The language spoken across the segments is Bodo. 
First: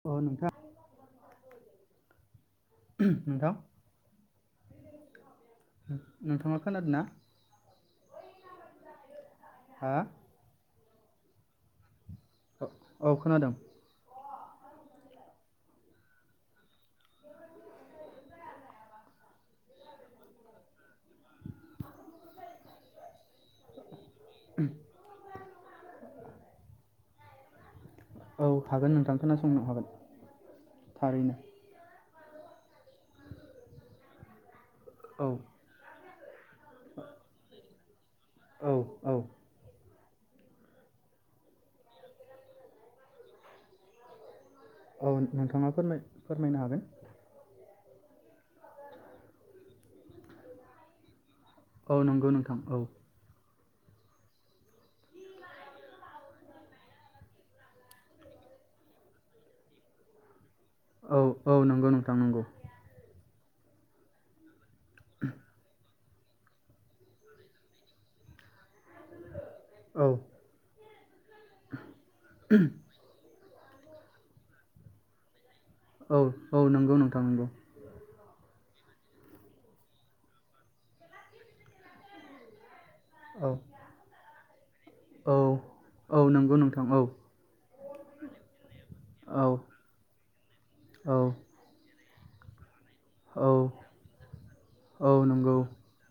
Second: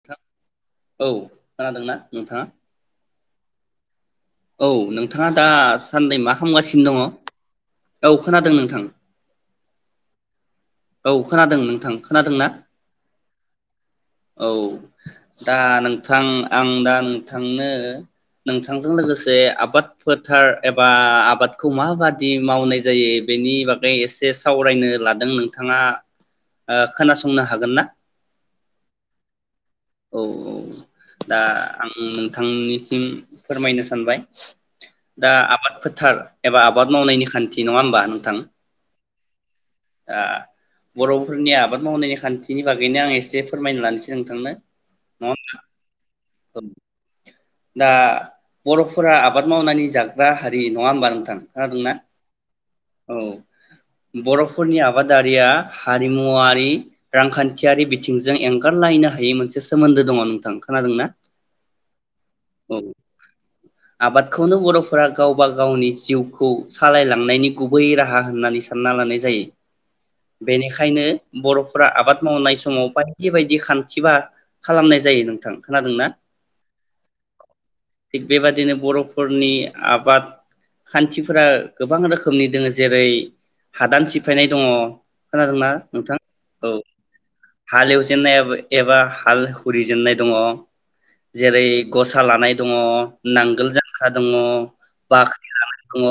अ नोंथां औ खोनादोंना नोंथाङा नोंथां औ नोंथाङा दासान्नै मा नोंथाङा खालामगासिनो खोनादों दङ ना औ खोनादों नोंथां हा औ खोनादों नोंथां खोनादोंना औ खोनादों औ दा नोंथां आं दा नोंथांनो नोंथांजों लोगो से आबाद फोथार एबा आबादखौ माबादि मावनाय जायो बेनि बागै एसे सावरायनो लादों नोंथाङा ओ खोनासंनो हागोन ना औ हागोन नोंथां खोनासंनो हागोन थारैनो उम नोंथांनिसिम फोरमायनो सानबाय [inaudible] औ दा आबाद फोथार एबा आबाद मावनायनि खान्थि थि नङा होनबा औ औ आ बर'फोरनि आबाद मावनायनि खानथिनि बागैनो आं एसे फोरमायना लानोसै नोंथांनो औ नोंथाङा फोरमाय फोरमायनो होमबा? हागोन दा बर'फोरा आबाद मावनानै जाग्रा हारि नङा होमबा नोंथां खोनादोंना औ नंगौ नोंथां औ बर'फोरनि आबादारिया हारिमुवारि रांखानथियारि बिथिंजों एंगारलायनो हायै मोनसे सोमोनदो दङ नोंथां खोनादोंना औ औ नंगौ नोंथां नंगौ औ आबादखौनो बर' फोरा गावबा गावनि जिउखौ सालायलांनायनि गुबै राहा होननानै सानना लानाय जायो औ बेनि खायनो बर'फोरा आबाद मावनाय समाव बायदि बायदि खानथि बा खालामनाय जायो नोंथां। खोनादों ना? औ औ नंगौ नोंथां नंगौ। थिग बेबादिनो बर'फोरनि आबाद खानथिफोरा गोबां रोखोमनि दोङो। जेरै औ हादान सि फायनाय दङ। औ खोनादों ना नोंथां? औ हालेवजेननाय एबा हाल औ जुरि जेननाय दङ। औ जेरै गसा लानाय दङ। औ नांगोल जांख्रा दङ औ बाख्रि नंगौ लानाय दङ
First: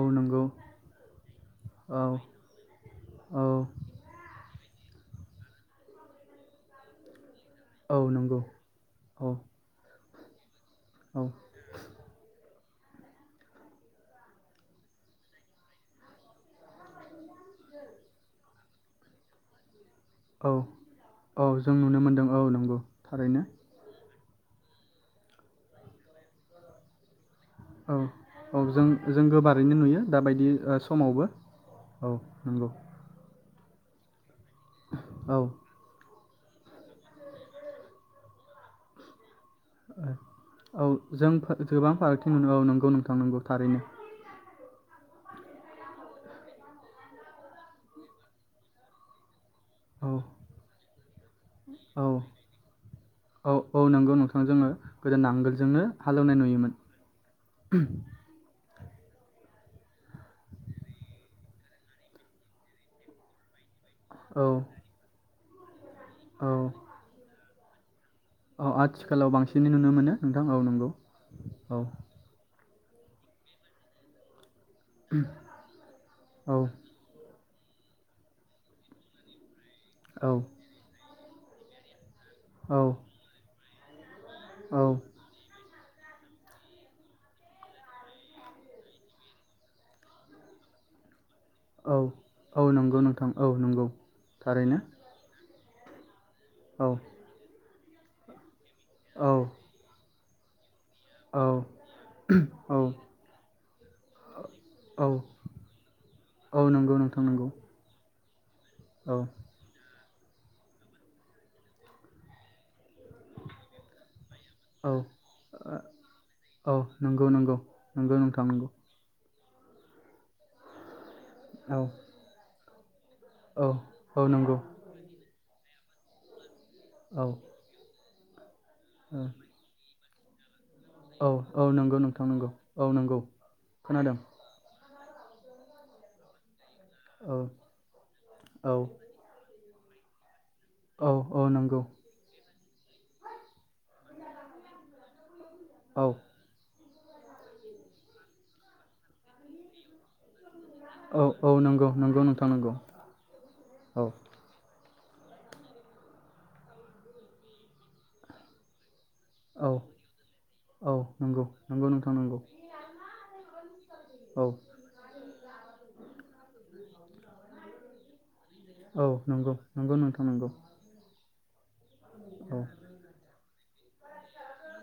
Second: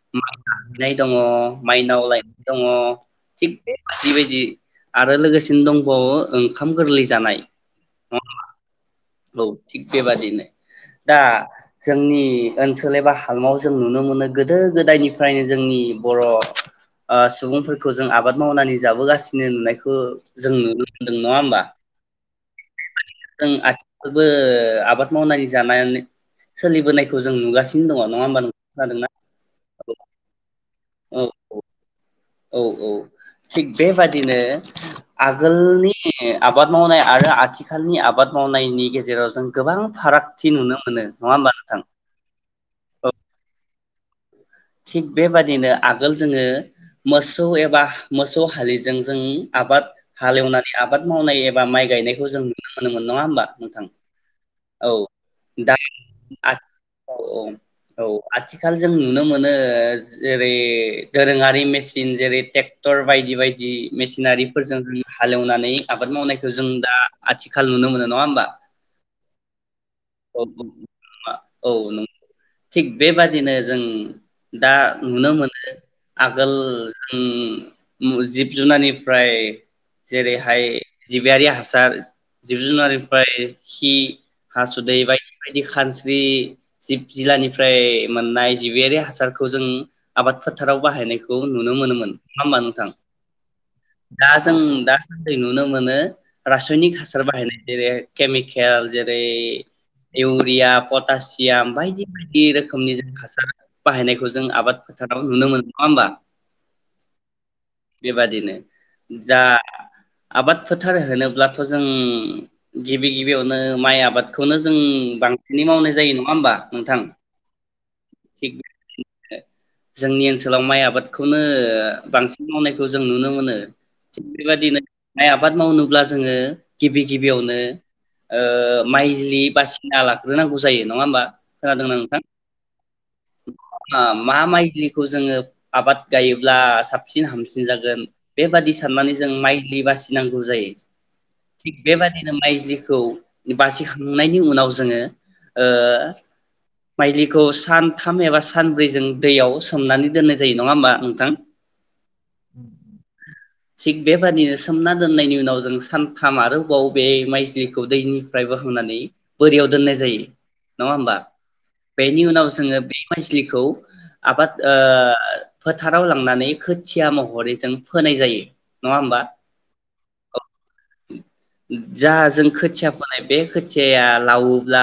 औ माइ नंगौ नायहैनाय दङ औ माइनाव लायनाय दङ औ थिग बेबायदि बायदि आरो लोगोसेनो दंबावो ओंखाम गोरलै जानाय। औ नंगौ। औ थिक बेबादिनो दा औ जोंनि ओनसोल एबा हालामाव जों नुनो मोनो। गोदो गोदायनिफ्रायनो जोंनि बर' ओ सुबुंफोरखौ जों आबाद मावनानै जाबोगासिनो नुनायखौ खौ जों औ नुनो मोनदों नङा औ होमबा जों नुनो मोनदों औ नंगौ थारैनो उम बो आबाद मावनानै जानानै सोलिबोनायखौ जों नुगासिनो दङ औ नङा होमबा नों औ जों खोनादोंना जों गोबारैनो नुयो दाबायदि औ समावबो औ औ नंगौ औ थिग बेबादिनो औ ओ आगोलनि आबाद मावनाय आरो आथिखालनि आबाद मावनायनि गेजेराव जों गोबां फारागथि नुनो औ मोनो नङा जों होमबा नोंथां गोबां फारागथि मोनो औ नंगौ नोंथां नोंगौ थारैनो। थिग बेबादिनो आगोल जोङो मोसौ एबा मोसौ हालिजों जों आबाद औ हालेवनानै आबाद मावनाय एबा माइ औ गायनायखौ जों नुनो मोनोमोन नङा होमबा औ औ नोंथां? नंगौ नोंथां जोङो औ गोदो दा नांगोलजोंनो हालेवनाय नुयोमोन औ औ औ आथि खाल जों नुनो मो नो। जेरै दोरोङारि मेसिन जेरै ट्रेक्टर बायदि बायदि औ मेसिनारिफोरजों होन हालेवनानै आबाद मावनायखौ जों दा आथिख सा लुनो मोनो नङा होमबा अ आथिखालाव बांसि [unintelligible] नो मोनो नोंथां औ नंगौ औ। थिग बेबादिनो जों दा नुनो मोनो आगोल औ जों मु जिब जुनारनिफ्राय औ जेरैहाय जिबियारि हासार जिब औ जुनारिफाय खि औ दैबायदि बाय दि खानस्रि जिब जिल्लानिफ्राय मोननाय जिबियारि हासारखौ जों आबाद फोथाराव बाहायनाय खौ नुनो औ मोनोमोन नङा होनबा औ नोंथां नंगौ औ नंगौ दा जों थारैनो दा सानदै नु नो मानो। औ रासायनिक हासार बाहायनाय जेरैहाय केमिक खेल जेरै औ इउरिया औ पटासियाम बायदि औ बायदि रोखोमनि जों हासार बाहायनायखौ जों आबाद औ फोथाराव नुनो मोनो नङा होमबा। औ नंगौ नोंथां नंगौ बेबादिनो औ जा आबाद फोथार होनोब्लाथ जों गिबि गिबियावनो माइ आबाद खौनो जों औ बांसिनै मावनाय जायो नङा होमबा ओ औ नोंथां नंगौ नंगौ नंगौ नोंथां थिग नंगौ जोंनि ओनसोलाव माइ आबाद खौनो औ ओ बांसिन मावनाय जों नुनो मोनो औ औ थिग नंगौ बेबायदिनो माइ आबाद मावनो ब्ला जोङो गिबि औ गिबियावनो ओ बि बास [unintelligible] ना लाग्रोनांगौ जायो नङा होमबा औ औ खोनादों ना नंगौ नोंथां नंगौ औ नंगौ खोनादों मा माइज्लि बखौ जोङो आबाद गायोब्ला साबसिन औ हामसिन जागोन बेबादि औ साननानै जों माइ लि बासिनांगौ जायो औ औ थिग नंगौ बेबादिनो माइ जिखौ बासि खांनायनि उनाव जोङो ओ औ माइज्लिखौ सान थाम एबा सानब्रै जों दैयाव सोमनानै दोननाय जायो नङा होनबा औ नोंथां औ नंगौ नंगौ नोंथां नंगौ थिग औ बेबादिनो सोमना दोननायनि उनाव जों सानथाम आरोबाव बे माइजलिखौ दैनिफ्राय बो होनानै बोरियाव औ दोननाय जायो नङा औ होमबा नंगौ नंगौ नोंथां बेनि नंगौ उनाव जोङो बे माइस्लिखौ औ आबाद ओ फोथाराव लांनानै खोथिया महरै जों फोनाय जायो नङा औ होमबा नंगौ नंगौ नोंथां नंगौ जा जों औ खोथिया फोनाय बे खोथियाया लावोब्ला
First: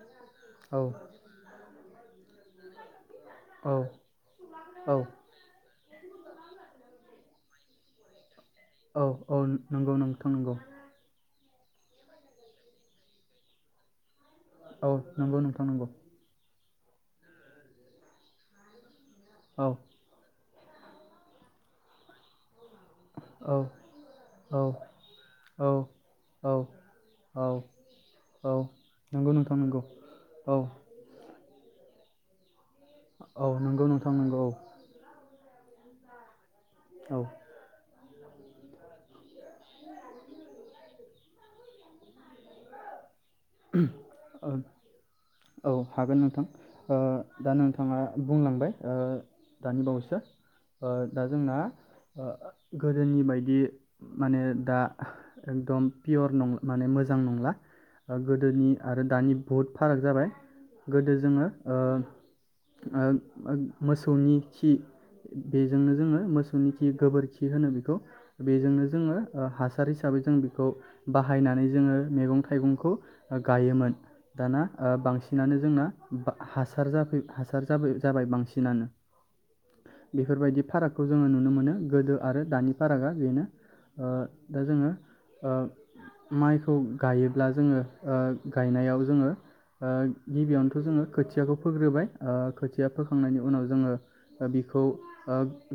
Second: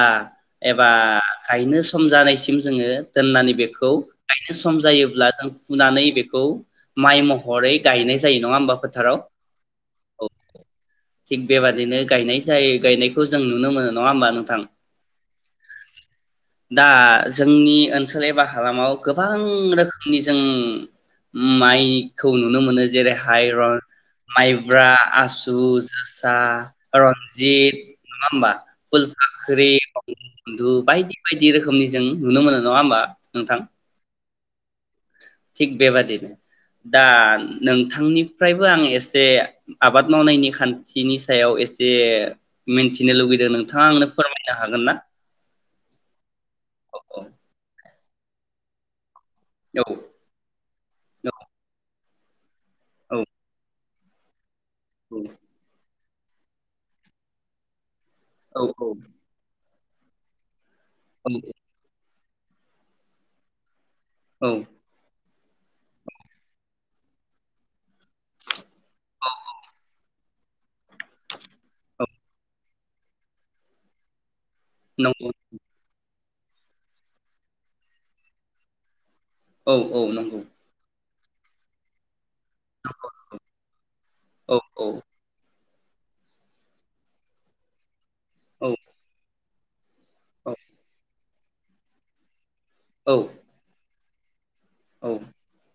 औ एबा गायनो सम जानायसिम जोङो दोननानै औ बेखौ गायनो सम औ जायोब्ला जों फुनानै बेखौ माइ महरै गायनाय जायो नङा होमबा औ फोथाराव औ नंगौ औ नोंथां नंगौ थिग बेबादिनो गायनाय जायो गायनाय खौ जों नुनो मोनो नङा होमबा नोंथां औ नंगौ नोंथां नंगौ दा जोंनि ओनसोल एबा हालामाव गोबां औ रोखोमनि जों माइखौ नु नुनो मोनो जेरैहाय औ औ माइब्रा आसु औ जोसा औ रनजित नङा होनोमबा औ फुल नंगौ नोंथां नंगौ औ [unintelligible] बायदि बायदि रोखोमनि जों नुनो मोनो नङा होमबा औ नोंथां नंगौ नोंथां नंगौ थिक बेबादिनो दा औ नों नोंथांनिफ्रायबो आं एसे आबाद मावनायनि खान्थिनि सायाव एसे मिथिनो लुबैदों औ हागोन नोंथां ओ औ औ दा नोंथां बिथाङा बुंलांबाय ओ दानि औ बावैसो ओ दा जोंना ओ औ गोदोनि बायदि माने दा एकदम पियर नं माने मोजां नंला गोदोनि औ औ आरो दानि बहुद फाराग जाबाय गोदो औ जोङो ओ आ मोसौनि औ खि बेजोंनो जोङो मोसौनि खि गोबोरखि होनो बेखौ बेजोंनो जोङो हासार हिसाबै जों बेखौ बाहायनानै जोङो औ मैगं थाइगंखौ गायोमोन दाना ओ नंगौ बांसिनानो जोंना हासार जाफै हासार जाबाय बांसिनानो औ औ नंगौ खौ जोङो नुनो मोनो गोदो आरो दानि फारागा नंगौ बेनो औ दा औ जोङो माइखौ गायोब्ला जोङो ओ औ गायनायाव जोङो ओ औ गिबियावनोथ' जोङो खोथियाखौ फोग्रोबाय खोथिया फोखांनायनि उनाव जोङो बिखौ औ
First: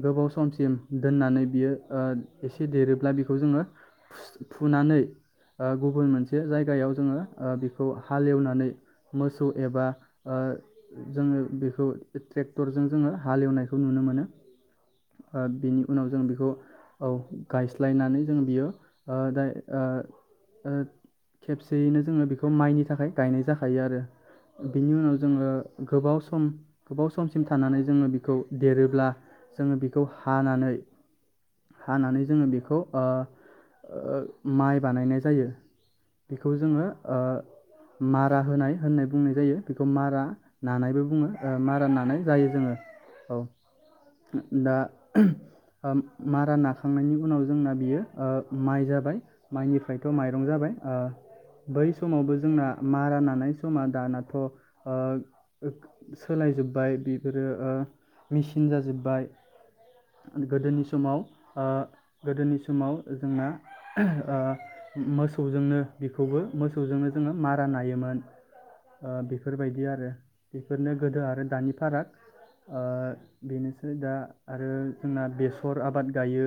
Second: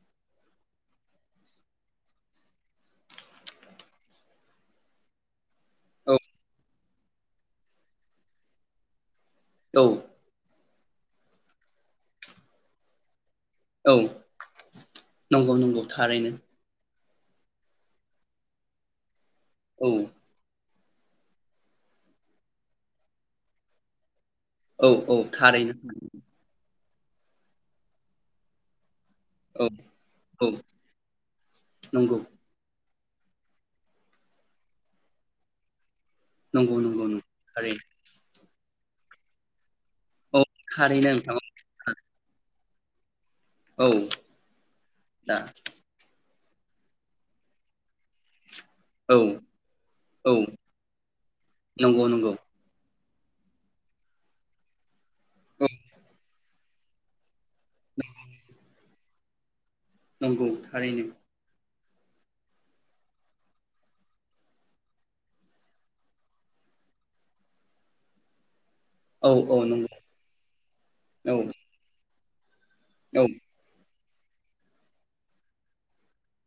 गोबाव सम समसिम दोननानै बियो ओ एसे देरोब्ला बिखौ जोङो फुनानै ओ‌ गुबुन मोनसे जायगायाव जोङो बेखौ हालेवनानै मोसौ औ एबा ओ जोङो बेखौ ट्रेक्टरजों जोङो हालेवनायखौ औ नुनो मोनो। नंगौ बेनि नंगौ उनाव जों थारैनो बेखौ औ गायस्लायनानै जों बियो ओ दा ओ औ ओ ओ खेबसे थियैनो जोङो बेखौ माइनि थाखाय गायनाय जाखायो आरो। औ बिनि औ उनाव जोङो थारैनो गोबाव सम गोबाव समसिम थानानै जोङो बेखौ देरोब्ला औ जोङो बेखौ औ हानानै नंगौ हानानै जोङो बेखौ ओ ओ माइ बानायनाय जायो। बेखौ नंगौ जोङो नंगौ नंगौ थारैनो ओ मारा होनाय होननाय बुंनाय जायो। बेखौ मारा औ नानायबो थारैनो बुङो नोंथां ओ मारा नानाय जायो जोङो। औ दा दा ओम मारा नाखांनायनि उनाव जोंना बियो ओ माइ औ जाबाय माइनिफ्रायथ औ माइरं जाबाय। बै नंगौ नंगौ समावबो जोंना मारा नानाय समा दानाथ ओ औ औ [unintelligible] सोलायजोबबाय बि बिसोरो ओ मेसिन जाजोब बाय। नंगौ गोदोनि थारैनो समाव ओ गोदोनि समाव जोंना ओ मोसौजोंनो बेखौबो मोसौजोंनो जोङो मारा नायोमोन। ओ औ बेफोर औ बायदि नंगौ आरो बेफोरनो गोदो औ आरो दानि फाराग। ओ औ बेनोसै दा आरो जोंना बेसर आबाद गायो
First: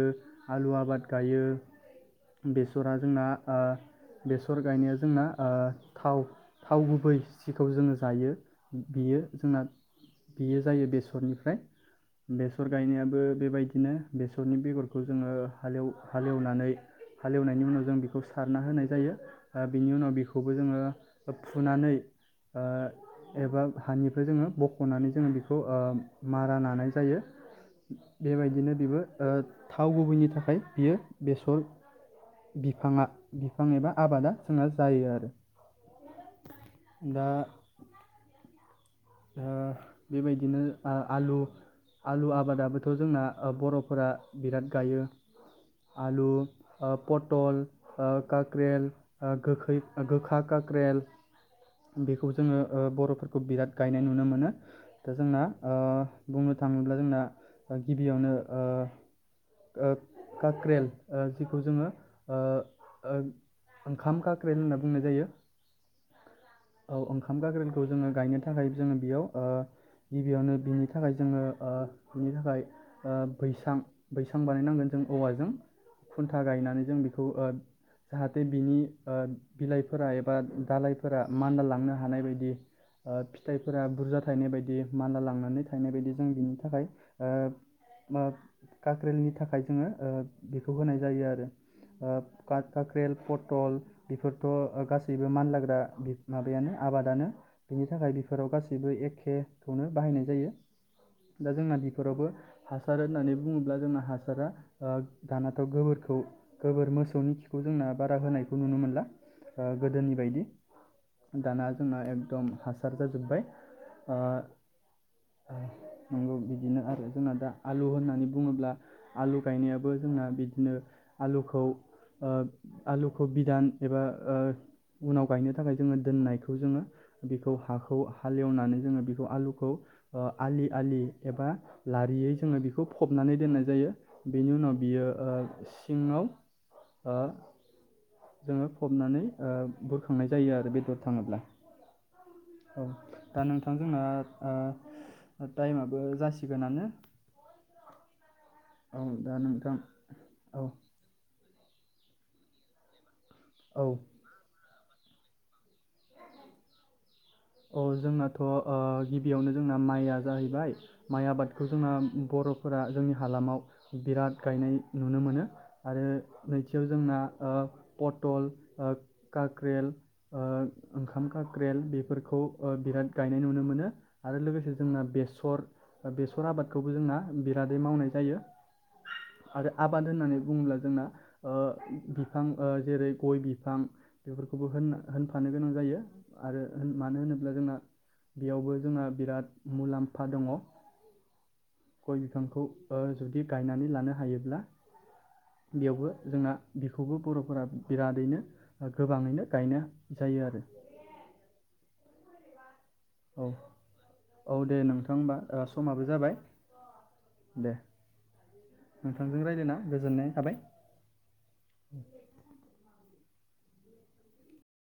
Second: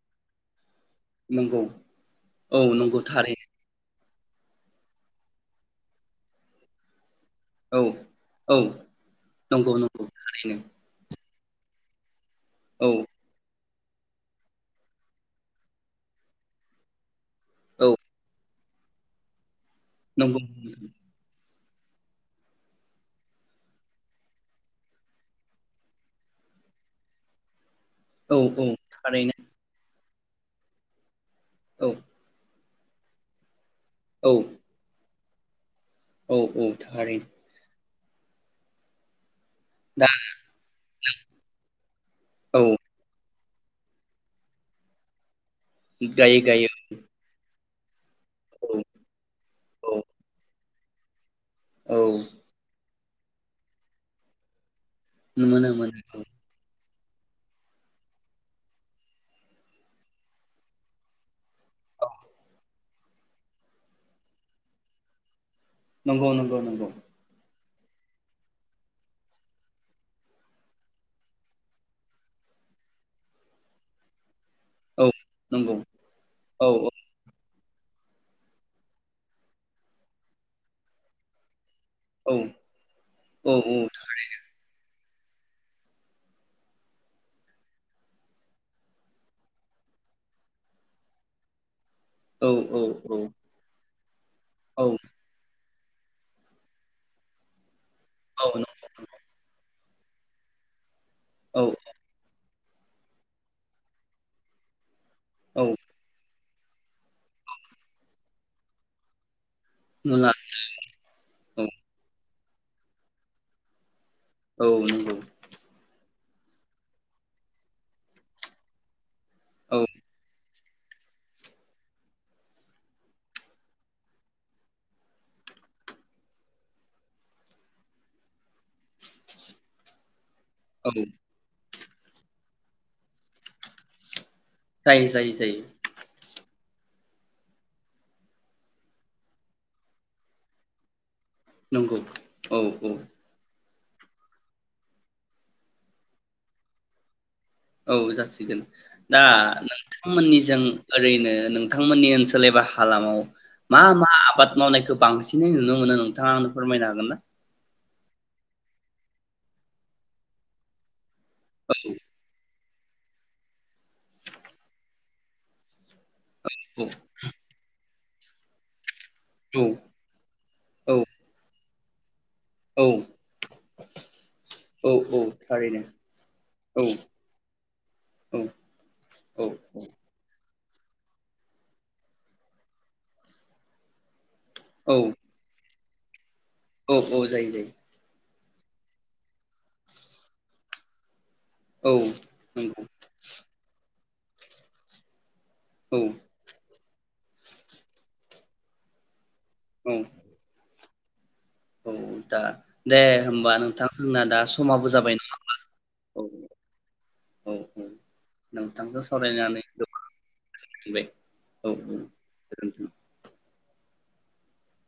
आलु आबाद गायो नंगौ औ बेसरा नंगौ जोंना थारैनो ओ बेसर गायनाया जोंना ओ थाव थाव गुबै बिखौ औ जोङो जायो। औ बियो जोंना नंगौ नंगौ थारैनो बियो जायो बेसरनिफ्राय। ओमफ्राय बेसर औ गायनायाबो बेबाय बिदिनो बेसरनि बेगरखौ जोङो हालेव हालेवनानै हालेवनायनि औ उनाव जों बेखौ सार ना होनाय जायो आरो बिनि उनाव बिखौबो नंगौ जोङो फुनानै ओ एबा हानिफ्राय जोङो बख'नानै जोङो बेखौ मारा लानाय जायो औ औ बेबायदिनो बेबो ओ थारैनो थाव गुबैनि नि थाखाय बियो बेसर औ बिफाङा बिफां एबा औ आबादा जोंना जायो आरो औ औ थारै दा दा बेबायदिनो आलु आलु औ आबादाबोथ' जोंना बर'फोरा बिराद गायो आलु गायै गायै पटल ओ औ कक्रेल गोखै, औ गोखा कक्रेल औ बेखौ जोङो ओ बर' फोरखौ बिराद गायनाय नुनो मोनो दा जोंना मोनो ओ मोनो औ बुंनो थाङोब्ला जोंना गिबियावनो ओ ओ काक्रेल ओ जिखौ जोङो ओ ओ ओंखाम काक्रेल होनना बुंनाय जायो नंगौ नंगौ नंगौ खौ जोङो गायनो थाखाय जोङो बेयाव ओ गिबियावनो बिनि थाखाय जोङो ओ बिनि थाखाय ओ बैसां बैसा आं बानायनांगोन जों औ औवाजों नंगौ खुन्था औ गायनानै जों बेखौ ओ जाहाथे बिनि ओ बिलाइफोरा एबा दालइफोरा मानला लांनो हानाय औ बायदि ओ औ फिथाइफोरा बुरजा थायनाय बायदि मानला लांनानै थायनाय बायदि जों बिनि थाखाय ओ काख्रेलनि थाखाय जोङो ओ बेखौ होनाय जायो आरो ओ औ भखथ औ खाख्रेल औ पटल बेफोरथ' ओ औ गासैबो मानलाग्रा बि माबायानो आबादानो बिनि थाखाय बिफोराव औ न- गासिबो एखे खौनो बाहायनाय जायो दा औ जोंना बिफोरावबो हासार होननानै बुङोब्ला जोंना हासारा ओ दानाथ' औ गोबोरखौ गोबोर मोसौनि खिखौ जोंना बारा होनायखौ नुनो मोनला ओ गोदोनि नुला बायदि औ दाना जोंना एकदम हासार जाजोब्बाय औ नोंगौ नोंगौ बिदिनो आरो जोंना दा आलु होननानै बुङोब्ला आलु औ गायनायाबो जोंना बि बिदिनो आलुखौ ओ आलुखौ बिदान एबा ओ उनाव गायनो थाखाय जोङो दोननायखौ जोङो बेखौ हाखौ हालेवनानै जोङो बेखौ आलुखौ ओ आलि औ आलि एबा लारियै जोङो बिखौ फबनानै दोननाय जायो बेनि उनाव जायो बियो ओ जायो जायो सिङाव ओ जोङो फबनानै ओ बुरखांनाय जायो आरो बेदर थाङोब्ला नोंगौ औ औ थां जोंना ओ टाइमाबो जासिगोनानो औ जासि गोन औ दा नोंथां नोंथांमोननिजों औ ओरैनो नों नोंथांमोननि ओनसोल एबा हालामाव मा औ मा आबाद मावनायखो बांसिनै नुनो मोनो नोंथाङा आंनो फोरमायनो हागोन ना? अ' जोंनाथ' ओ गिबियावनो जोंना माइआ जाहैबाय माइ आबादखौ जोंना औ बर'फोरा जोंनि हालामाव बिराद गायनाय नुनो मोनो आरो नैथियाव जोंना ओ पटल ओ औ काक्रेल ओ औ ओंखाम का क्रेल बि खौ ओ औ बिराद गायनाय नुनो मोनो आरो लोगोसे औ जोंना औ बेसर थारैनो बेसर औ आबादखौबो जोंना बिरादै मावनाय जायो औ औ आरो आबाद होननानै बुङोब्ला जोंना ओ बिफां ओ जेरै गय बिफां बेफोरखौबो होनना औ होनफानो गोनां जायो आरो औ मानो औ जायो होनोब्ला जायो जोंना बेयावबो जोंहा बिराद मुलाम्फा दङ औ गय बिफांखौ नंगौ ओ जुदि गायनानै लानो हायोब्ला औ बेयावबो जोंना बेखौबो बर'फोरा बिरादैनो गोबाङैनो गायनो औ जायो आरो ए [inaudible] औ दा दे होमबा नोंथां आंना दा औ दे समाबो नोंथां जाबाय नङा होमबा ओ समाबो जाबाय औ औ दे औ नोंथांजों सावरायनानै रायज्लायना गोजोननाय थाबाय गोबां औ औ गोजोनथों